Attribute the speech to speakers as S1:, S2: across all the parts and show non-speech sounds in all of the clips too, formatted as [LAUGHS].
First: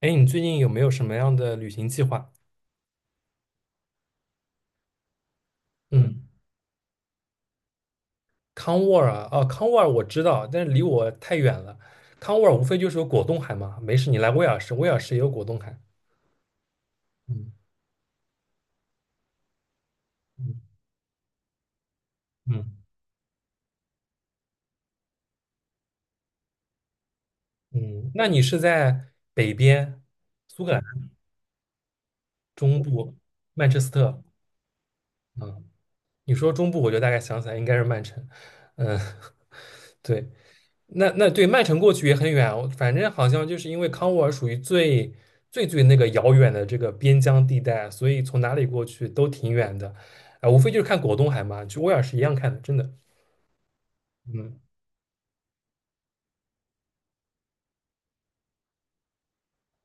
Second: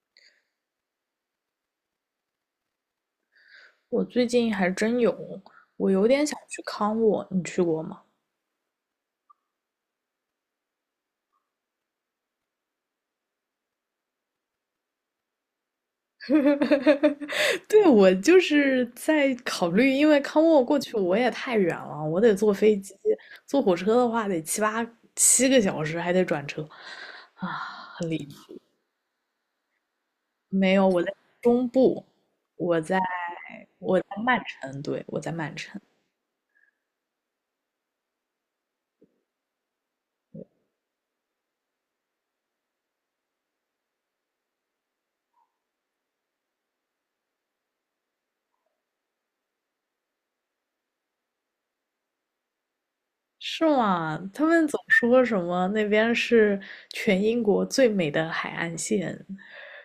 S1: 哎，你最近有没有什么样的旅行计划？
S2: 我最近还真有，我
S1: 嗯，
S2: 有点
S1: 嗯。
S2: 想去康沃，你去过吗？
S1: 康沃尔啊，哦，康沃尔我知道，但是离我太远了。康沃尔无非就是有果冻海嘛，没事，你来威尔士，威尔士也有果冻海。嗯
S2: [LAUGHS] 对，我就是在考虑，因为康
S1: 嗯
S2: 沃过去我也太远了，我得坐飞
S1: 嗯，
S2: 机，坐火车的话得七个小时，还得转车，啊，
S1: 嗯，
S2: 很离
S1: 那你
S2: 谱。
S1: 是在北边，苏格
S2: 没
S1: 兰
S2: 有，我在中部，我
S1: 中
S2: 在
S1: 部曼彻斯
S2: 我在
S1: 特？
S2: 曼城，对，我在曼
S1: 嗯，
S2: 城。
S1: 你说中部，我就大概想起来应该是曼城。嗯，[LAUGHS] 对。那对曼城过去也很远，反正好像就是因为康沃尔属于最那个遥远的这个边疆地带，所以从哪里过去都挺远的，啊、无非就是看果冻海嘛，去威尔士一样看的，真的，
S2: 是吗？他
S1: 嗯，
S2: 们总说什么那边是全英国最美的海岸线，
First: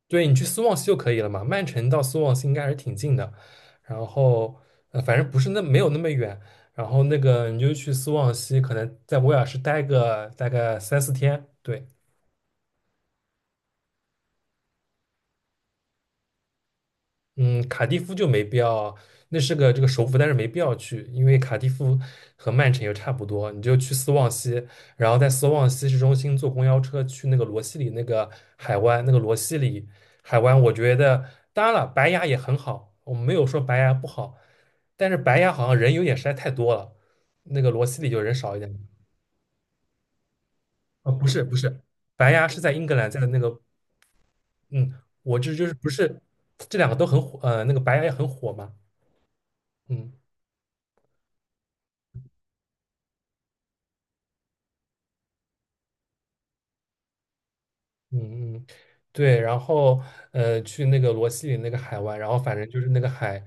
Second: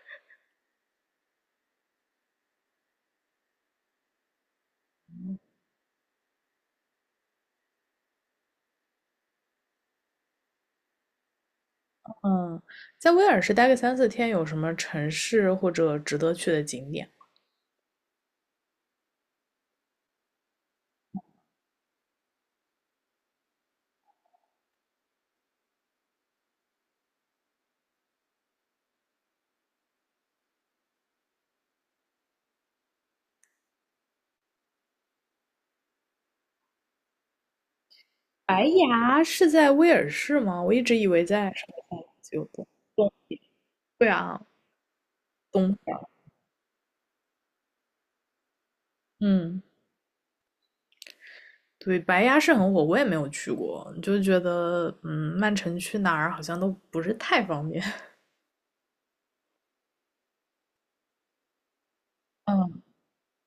S1: 对你去斯旺西就可以了嘛，曼城到斯旺西应该还是挺近的，然后反正不是那没有那么远，然后那个你就去斯旺西，可能在威尔士待个大概三四天，对，
S2: 嗯，在威尔士待个三四天，有什么城市或者值得去的景点？
S1: 嗯，卡蒂夫就没必要，那是个这个首府，但是没必要去，因为卡蒂夫和曼城又差不多，你就去斯旺西，然后在斯旺西市中心坐公交车去那个罗西里那个海湾，那个罗西里海湾，我觉得当然了，白牙也很好，我没有说白牙不好，但是白牙好像人有点实在太多了，那个罗西里就人少一
S2: 白
S1: 点。
S2: 崖是在威尔士吗？我一直以
S1: 哦，
S2: 为
S1: 不是
S2: 在
S1: 不
S2: 什
S1: 是，
S2: 么
S1: 白
S2: 有
S1: 牙是
S2: 东
S1: 在英格兰，
S2: 东，
S1: 在那个
S2: 对啊，
S1: 嗯，我这就是
S2: 东
S1: 不
S2: 边儿。
S1: 是这两个都很火，那个白牙也很火嘛，
S2: 嗯，
S1: 嗯。
S2: 对，白崖是很火，我也没有去过，就觉得嗯，曼城去哪儿好像都不是太方便。
S1: 嗯嗯，对，然后去那个罗西里那个海湾，然后反正就
S2: 嗯，
S1: 是那个海，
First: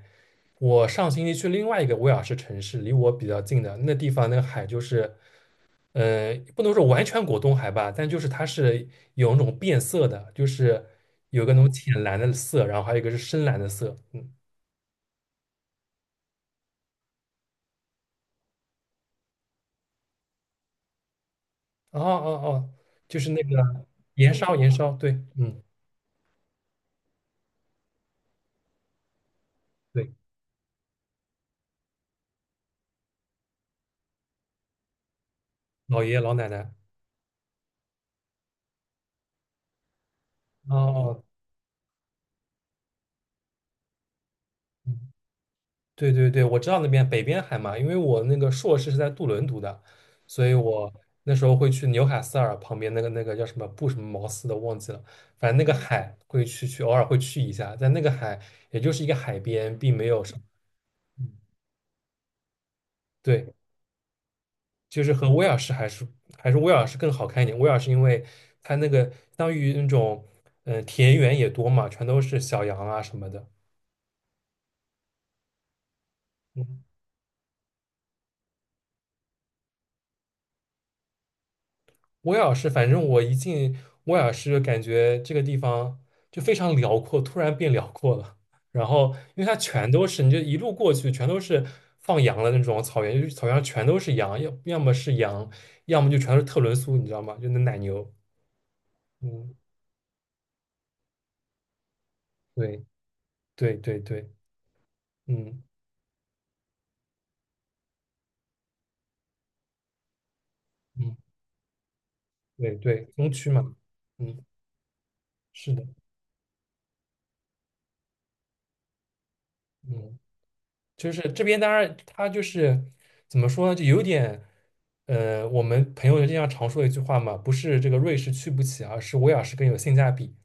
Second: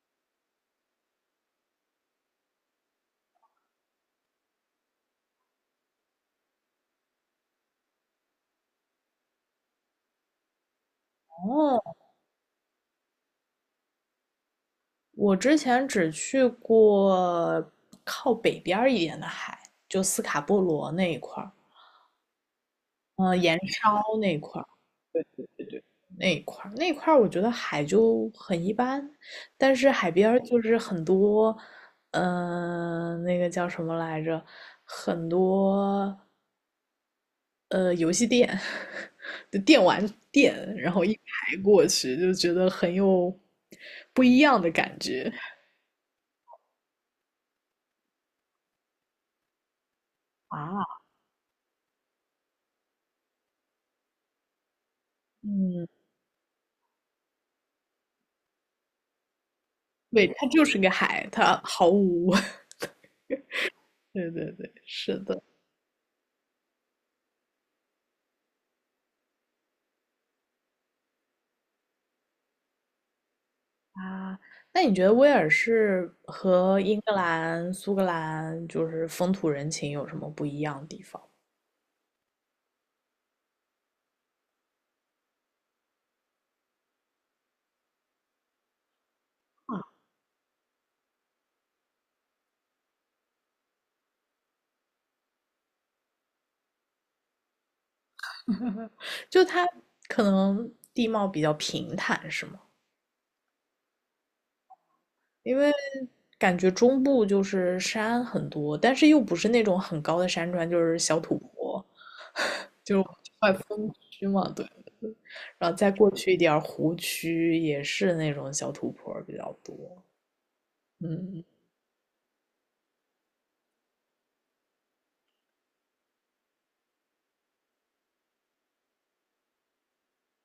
S1: 我上星期去另外一个威尔士城市，离我比较近的那地方，那个海就是，不能说完全果冻海吧，但就是它是有那种变色的，就是有个那种
S2: [LAUGHS] 哦，
S1: 浅蓝的色，然后还有一个是深蓝的色，嗯，
S2: 我之前只去过靠北边儿一点的海，就斯卡波罗那一块儿，
S1: 哦哦哦，就是那
S2: 盐
S1: 个
S2: 烧
S1: 盐
S2: 那一
S1: 烧
S2: 块儿。
S1: 盐烧，对，嗯，
S2: 那一块儿我觉得海就很一般，但是海
S1: 对，
S2: 边儿就是很多，呃，那个叫什么来着？很
S1: 老爷
S2: 多
S1: 爷老奶奶，
S2: 游戏店 [LAUGHS] 的电玩
S1: 哦
S2: 店，然后一
S1: 哦。
S2: 排过去，就觉得很有不一样的感
S1: 嗯
S2: 觉。
S1: 对对对，我知道那边北边海嘛，因为我那个硕士是在杜伦读的，所以我
S2: 啊，
S1: 那时候会去纽卡斯尔旁边那个叫什么布什么茅斯的忘记了，反正那个
S2: 嗯，
S1: 海会去偶尔会去一下，在那个海也就是一个海边，并没有
S2: 对，
S1: 什么，
S2: 它就是个海，
S1: 嗯
S2: 它毫无。[LAUGHS]
S1: 对，
S2: 对对对，
S1: 就是
S2: 是
S1: 和
S2: 的。
S1: 威尔士还是威尔士更好看一点。威尔士因为它那个相当于那种田园也多嘛，全都是小羊啊什么的。
S2: 啊，那你觉得威尔士和
S1: 嗯
S2: 英格兰、苏格兰就是风土人情有什么不一样的地方？
S1: 威尔士，反正我一进威尔士，感觉这个地方就非常辽阔，突然变辽阔了。然后，因为它
S2: 啊？
S1: 全都是，你就一路过去，全都是放羊的那种草原，就是草原上全都是羊，要么是羊，要么就全都是特仑苏，你知道吗？就那奶牛。
S2: 就
S1: 嗯，
S2: 它可能地貌比较平坦，是吗？
S1: 对对对对，
S2: 因
S1: 嗯
S2: 为感觉中部就是山很多，但是又不是那种很高的山川，就是
S1: 嗯，
S2: 小土坡，
S1: 对
S2: 就
S1: 对，
S2: 是
S1: 东区
S2: 快
S1: 嘛，
S2: 峰区
S1: 嗯，
S2: 嘛，对。然
S1: 是
S2: 后
S1: 的，
S2: 再过去一点儿湖区也是那种小土坡比较多，
S1: 嗯。就是这
S2: 嗯。
S1: 边当然他就是怎么说呢，就有点，我们朋友经常说的一句话嘛，不是这个瑞士去不起啊，而是威尔士更有性价比。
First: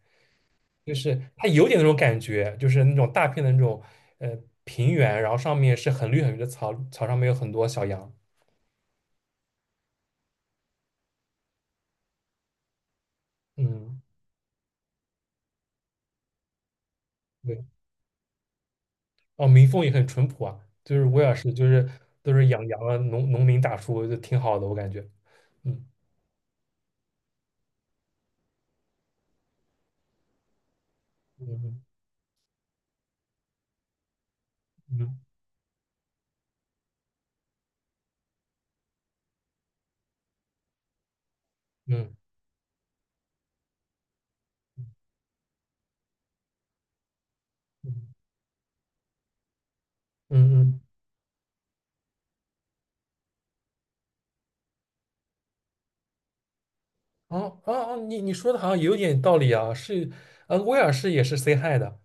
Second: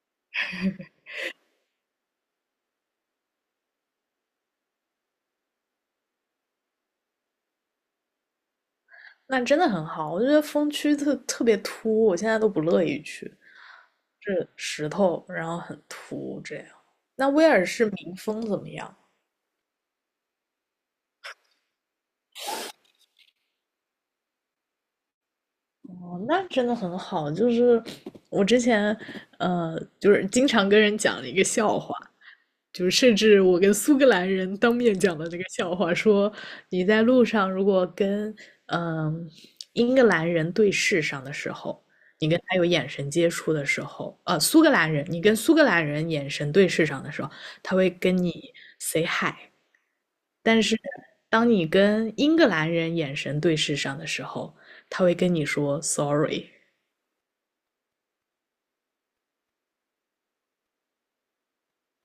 S1: 就是它有点那种感觉，就是那种大片的那种呃平原，然后上面是很绿很绿的草，草上面有很多小羊。
S2: 那真的很好，我觉得风区特别秃，我现在都不乐意去，
S1: 嗯，
S2: 是石头，然后很秃这样。那威
S1: 对，
S2: 尔士民风怎么样？
S1: 哦，民风也很淳朴啊，就是威尔士就是都是养羊啊，农民大叔就挺好的，我感觉。嗯
S2: 哦，那真的很好。就是我之前，呃，就是经常跟人讲了一个笑
S1: 嗯
S2: 话，就是甚至我跟苏格兰人当面
S1: 嗯嗯
S2: 讲的这个笑话，说你在路上如果跟嗯、呃英格兰人对视上的时候，
S1: 嗯
S2: 你跟他有眼神接触的时候，呃，苏格兰人，你跟苏格兰人眼神对视上的时候，他会
S1: 嗯
S2: 跟
S1: 嗯
S2: 你 say hi，但
S1: 嗯。
S2: 是
S1: 嗯
S2: 当你跟英格兰人眼神对视上的时候，他会跟你说 sorry。
S1: 哦哦哦，你说的好像有点道理啊，是，威尔士也是 say hi 的，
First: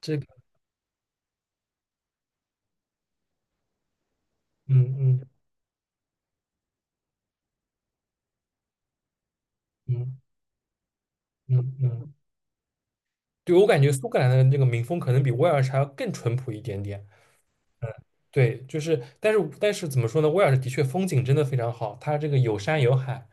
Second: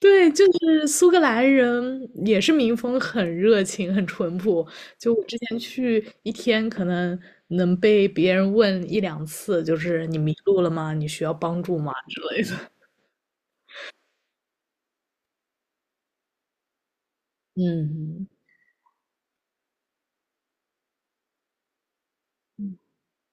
S1: 这个，
S2: 对，就是苏格兰人也是民风很热情、很淳朴。
S1: 嗯
S2: 就我
S1: 嗯
S2: 之前去一天，可能能被别人问一两次，就是你
S1: 嗯
S2: 迷路了吗？你需要
S1: 嗯
S2: 帮助吗？
S1: 嗯，
S2: 之类的。
S1: 对，我感觉苏格兰的那个民风可能比威尔士还要更淳朴一点点，
S2: 嗯，
S1: 对，就是，但是怎么说呢，威尔士的确风景真的非常好，它这个有山有海，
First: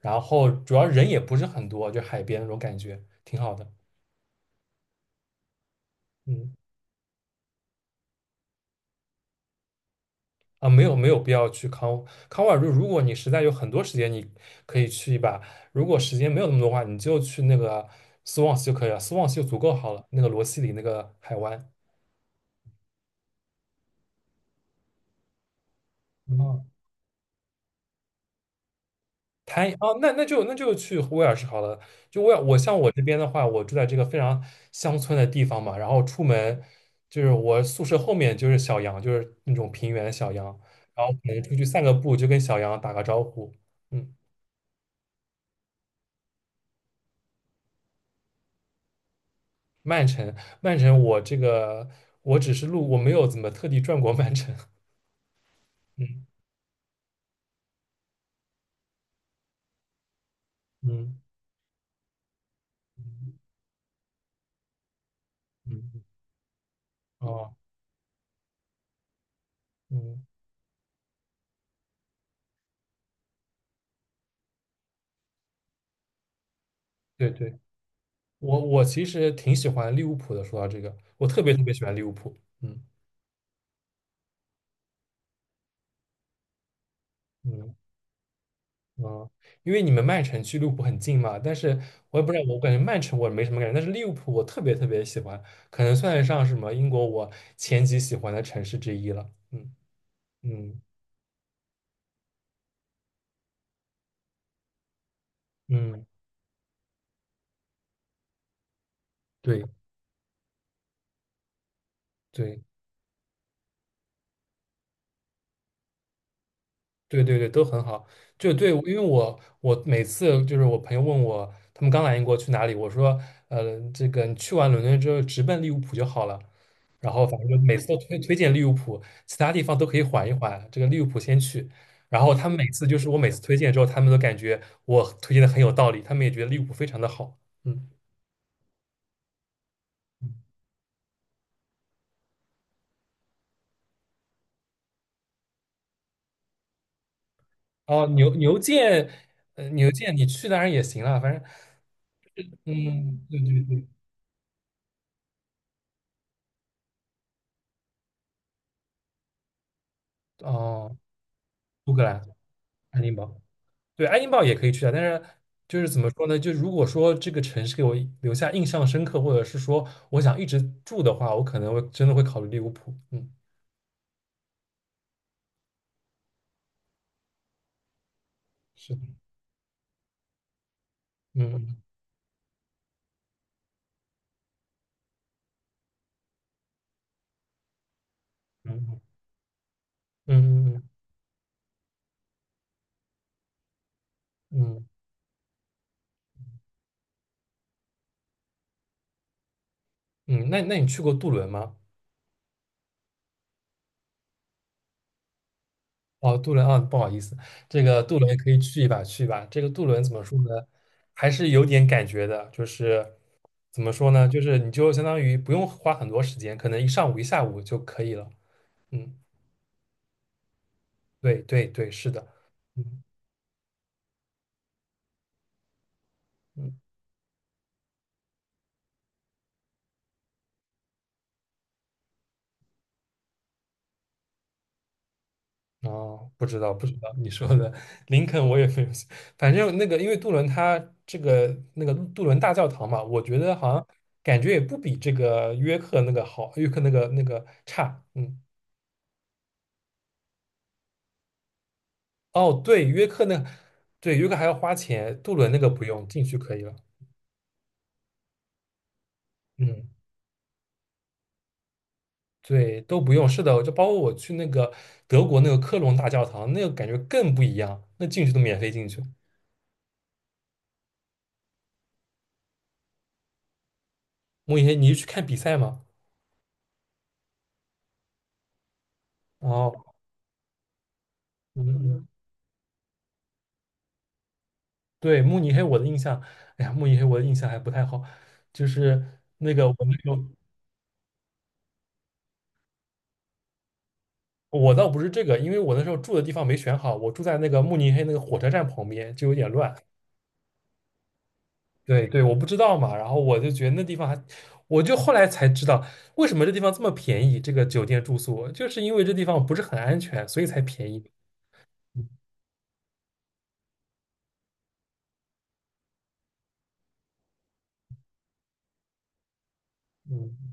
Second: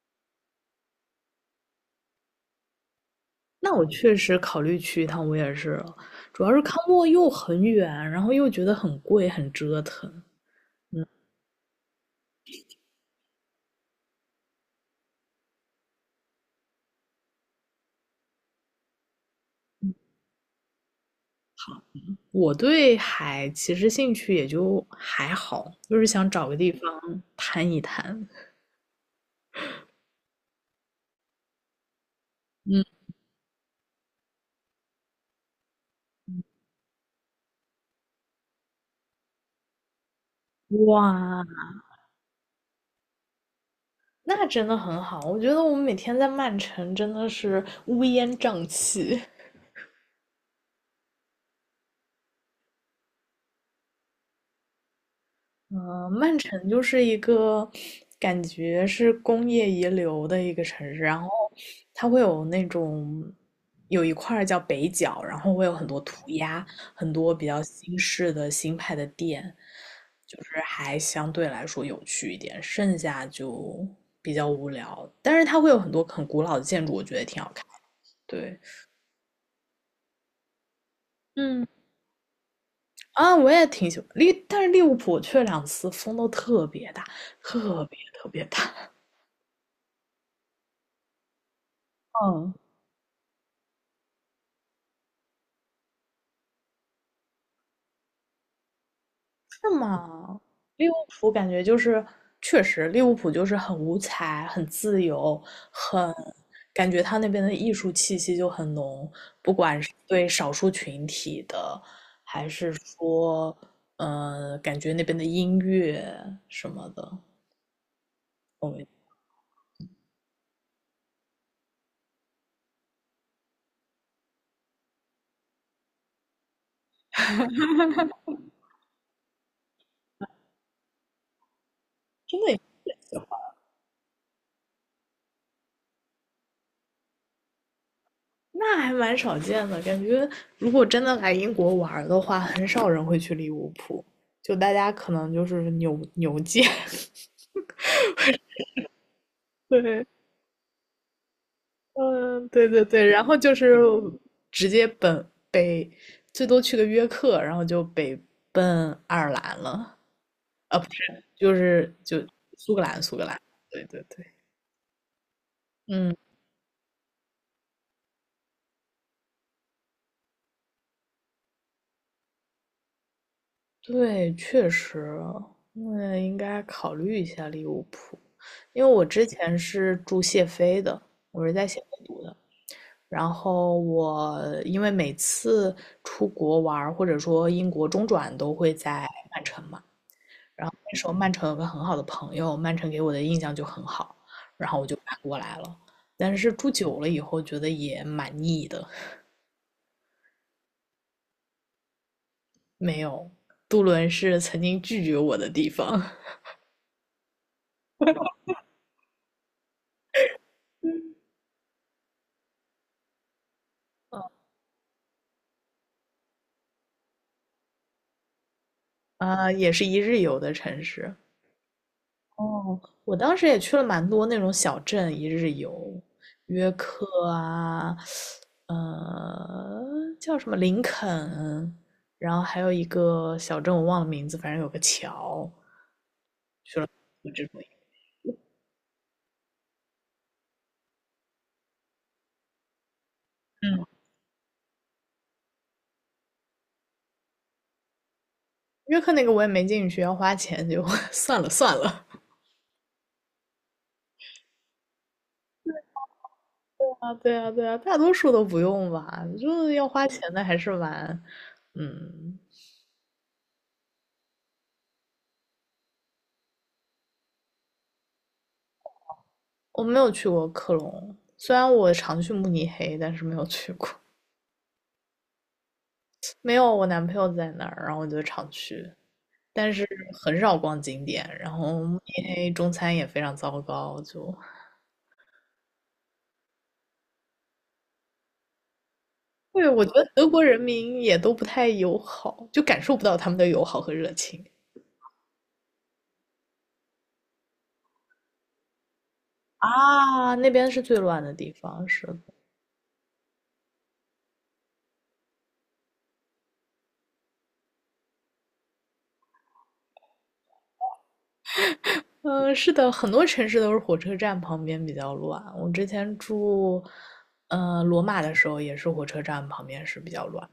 S1: 然后主要人也不是很多，就海边那种感觉，挺好的，
S2: 那我确实考虑去一趟威尔士了，主
S1: 嗯。
S2: 要是康沃又很远，然后又觉得很贵，很折腾。
S1: 啊，没有必要去康沃尔，瑞。如果你实在有很多时间，你可以去一把；如果时间没有那么多的话，你就去那个斯旺 a 就可以了。斯旺 a 就足够好了，那个罗西里那个海湾。
S2: 我对海其实兴趣也就还好，就是想找个
S1: 哦，
S2: 地方探一探。
S1: 它哦，那就去威尔士好了。就威尔，
S2: 嗯，
S1: 我这边的话，我住在这个非常乡村的地方嘛，然后出门就是我宿舍后面就是小羊，就是那种平原的小羊，然后可能
S2: 哇，
S1: 出去散个步，就跟小羊打个招呼。嗯。
S2: 那真的很好，我觉得我们每天在曼城真的是乌烟瘴气。
S1: 曼城，曼城，我这个我只是路，我没有怎么特地转过曼城。[LAUGHS]
S2: 嗯，
S1: 嗯
S2: 曼城就是一个感觉是工业遗留的一个城市，
S1: 嗯
S2: 然后它会有那种有一块儿叫北角，然后会有很多
S1: 嗯，
S2: 涂鸦，很多比
S1: 哦，
S2: 较新式的新派的店，
S1: 嗯，
S2: 就是还相对来说有趣一点，剩下就比较无聊。但是它会有很多很古老的建筑，我觉得也
S1: 对
S2: 挺好
S1: 对，
S2: 看。对，
S1: 我其实挺喜欢利物浦的。说到这个，我特别特
S2: 嗯。
S1: 别喜欢利物浦。嗯
S2: 啊，我也挺喜欢利，但是利物浦去了两次风都特别大，
S1: 嗯
S2: 特别大。
S1: 嗯，因为你们曼城距利物浦很近嘛，但是我也不知道，
S2: 嗯，
S1: 我感觉曼城我没什么感觉，但是利物浦我特别特别喜欢，可能算得上什么英国我前几喜欢的城市之一了。嗯
S2: 是吗？
S1: 嗯
S2: 利物浦感觉就是，确实利物浦就是很五彩、很自由、
S1: 嗯，
S2: 很感觉他那边的艺术气息就很浓，
S1: 对
S2: 对少数群体的，还
S1: 对。
S2: 是说，呃，感觉那边的音乐什么的，
S1: 对对对，都很好。就对，
S2: 我
S1: 因
S2: 们
S1: 为我每次就是我朋友问我，他们刚来英国去哪里，我说，这个你去完伦敦之后直奔利物浦就好了。然后反正就每次都推荐利物浦，其他地方都可以缓一缓，这个利物浦先去。然后
S2: 真
S1: 他
S2: 的
S1: 们
S2: 也
S1: 每次就是我每次推荐之后，他们都感觉我推荐的很有道理，他们也觉得利物浦非常的好。嗯，
S2: 那还蛮少见的，感觉如果真的来英国玩儿的话，很少人会去利物浦，就大家可能就是牛牛街，[LAUGHS]
S1: 哦，牛牛剑，牛
S2: 对，
S1: 剑你去当然也行了，反正，
S2: 嗯，对对对，然
S1: 嗯，
S2: 后
S1: 对
S2: 就
S1: 对
S2: 是
S1: 对，
S2: 直接本北，最多去个约克，然后就北奔爱尔兰了，啊，不
S1: 哦，
S2: 是，就
S1: 苏
S2: 是
S1: 格
S2: 就
S1: 兰，
S2: 苏格
S1: 爱
S2: 兰，
S1: 丁
S2: 苏格兰，
S1: 堡。
S2: 对对
S1: 对，爱
S2: 对，
S1: 丁堡也可以去啊，但是就是怎么
S2: 嗯。
S1: 说呢？就如果说这个城市给我留下印象深刻，或者是说我想一直住的话，我可能会真的会考虑利物浦。嗯，
S2: 对，确实，那应该考虑一下利物浦，因为
S1: 是
S2: 我
S1: 的，
S2: 之前是住谢菲的，我是在
S1: 嗯
S2: 谢菲读的。然后我因为每次出国玩儿或者说英国中转都会
S1: 嗯
S2: 在曼城嘛，
S1: 嗯
S2: 然
S1: 嗯
S2: 后
S1: 嗯
S2: 那时候曼城有个很好的朋友，曼城给我的印象就很好，然
S1: 嗯，
S2: 后
S1: 嗯
S2: 我就搬过来了。但是住久了以后，觉得也蛮腻的，
S1: 嗯那你去过杜伦吗？
S2: 没有，杜伦是曾经拒绝我的地方。
S1: 哦，杜伦啊，不好意思，这个杜伦可以去一把去一把。这个杜伦怎么说呢？还是有点感觉的，就是怎么说呢？就
S2: [LAUGHS]
S1: 是你就相当于不用花很多时间，可能一上午一下午就可以了。嗯，
S2: 啊，也是一日游的城市。
S1: 对对对，是的。
S2: 哦，
S1: 嗯。
S2: 我当时也去了蛮多那种小镇一日游，约
S1: 嗯
S2: 克啊，呃，叫什么林肯，然后还有一个小镇我忘了名字，反正有个桥，
S1: 哦，不知道，不知道你
S2: 就这
S1: 说
S2: 种。
S1: 的林肯我也没有，反正那个因为杜伦他这个那个杜伦大教堂嘛，我觉得好像
S2: 嗯，
S1: 感觉也不比这个约克那个好，约克那个差，嗯，
S2: 约克那个我也没进去，要花钱就 [LAUGHS] 算了算了。
S1: 哦，对，约克那，对，约克还要花钱，杜伦那个不用，进去可以了，
S2: 啊，对啊，对啊，大多数都不用吧，就是要
S1: 嗯，
S2: 花钱的还是蛮，嗯，
S1: 对，都不用，是的，就包括我去那个德国那个科隆大教堂，那个感觉更不一样，那进去都免费进去，
S2: 我没有去过克隆，虽然我常去慕尼黑，但是没有去过。
S1: 莫言，你是去看比赛吗？
S2: [LAUGHS] 没有，我男朋友在那儿，然后我就常去，但
S1: 哦，
S2: 是很少逛景点。然
S1: 嗯
S2: 后慕
S1: 嗯
S2: 尼黑中餐也非常糟糕，就
S1: 对，慕尼黑，我的印象，哎呀，慕尼黑我的印象还不太好，就是那个
S2: 对
S1: 我
S2: 我觉
S1: 那
S2: 得
S1: 时候，
S2: 德国人民也都不太友好，就感受不到他们的友好和热情。
S1: 我倒不是这个，因为我那时候住的地方没选好，我住在那个慕尼黑那个火车站旁边，就有点乱。
S2: 啊。那边是最乱的地方，
S1: 对
S2: 是
S1: 对，
S2: 的。
S1: 我不知道嘛，然后我就觉得那地方还，我就后来才知道为什么这地方这么便宜，这个酒店住宿，就是因为这地方不是很安全，所以才便宜。嗯
S2: 嗯，是的，很多城市都是火车站旁边比较乱。我之前住，呃，罗马的时候也是火车站旁边是比较
S1: 嗯
S2: 乱。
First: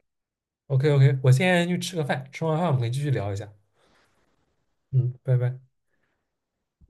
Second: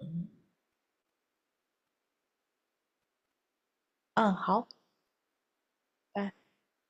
S2: 嗯
S1: ，OK OK，我现在去吃个饭，吃完饭我们可以继续聊一下。
S2: 嗯，好，
S1: 嗯，拜拜。
S2: 拜。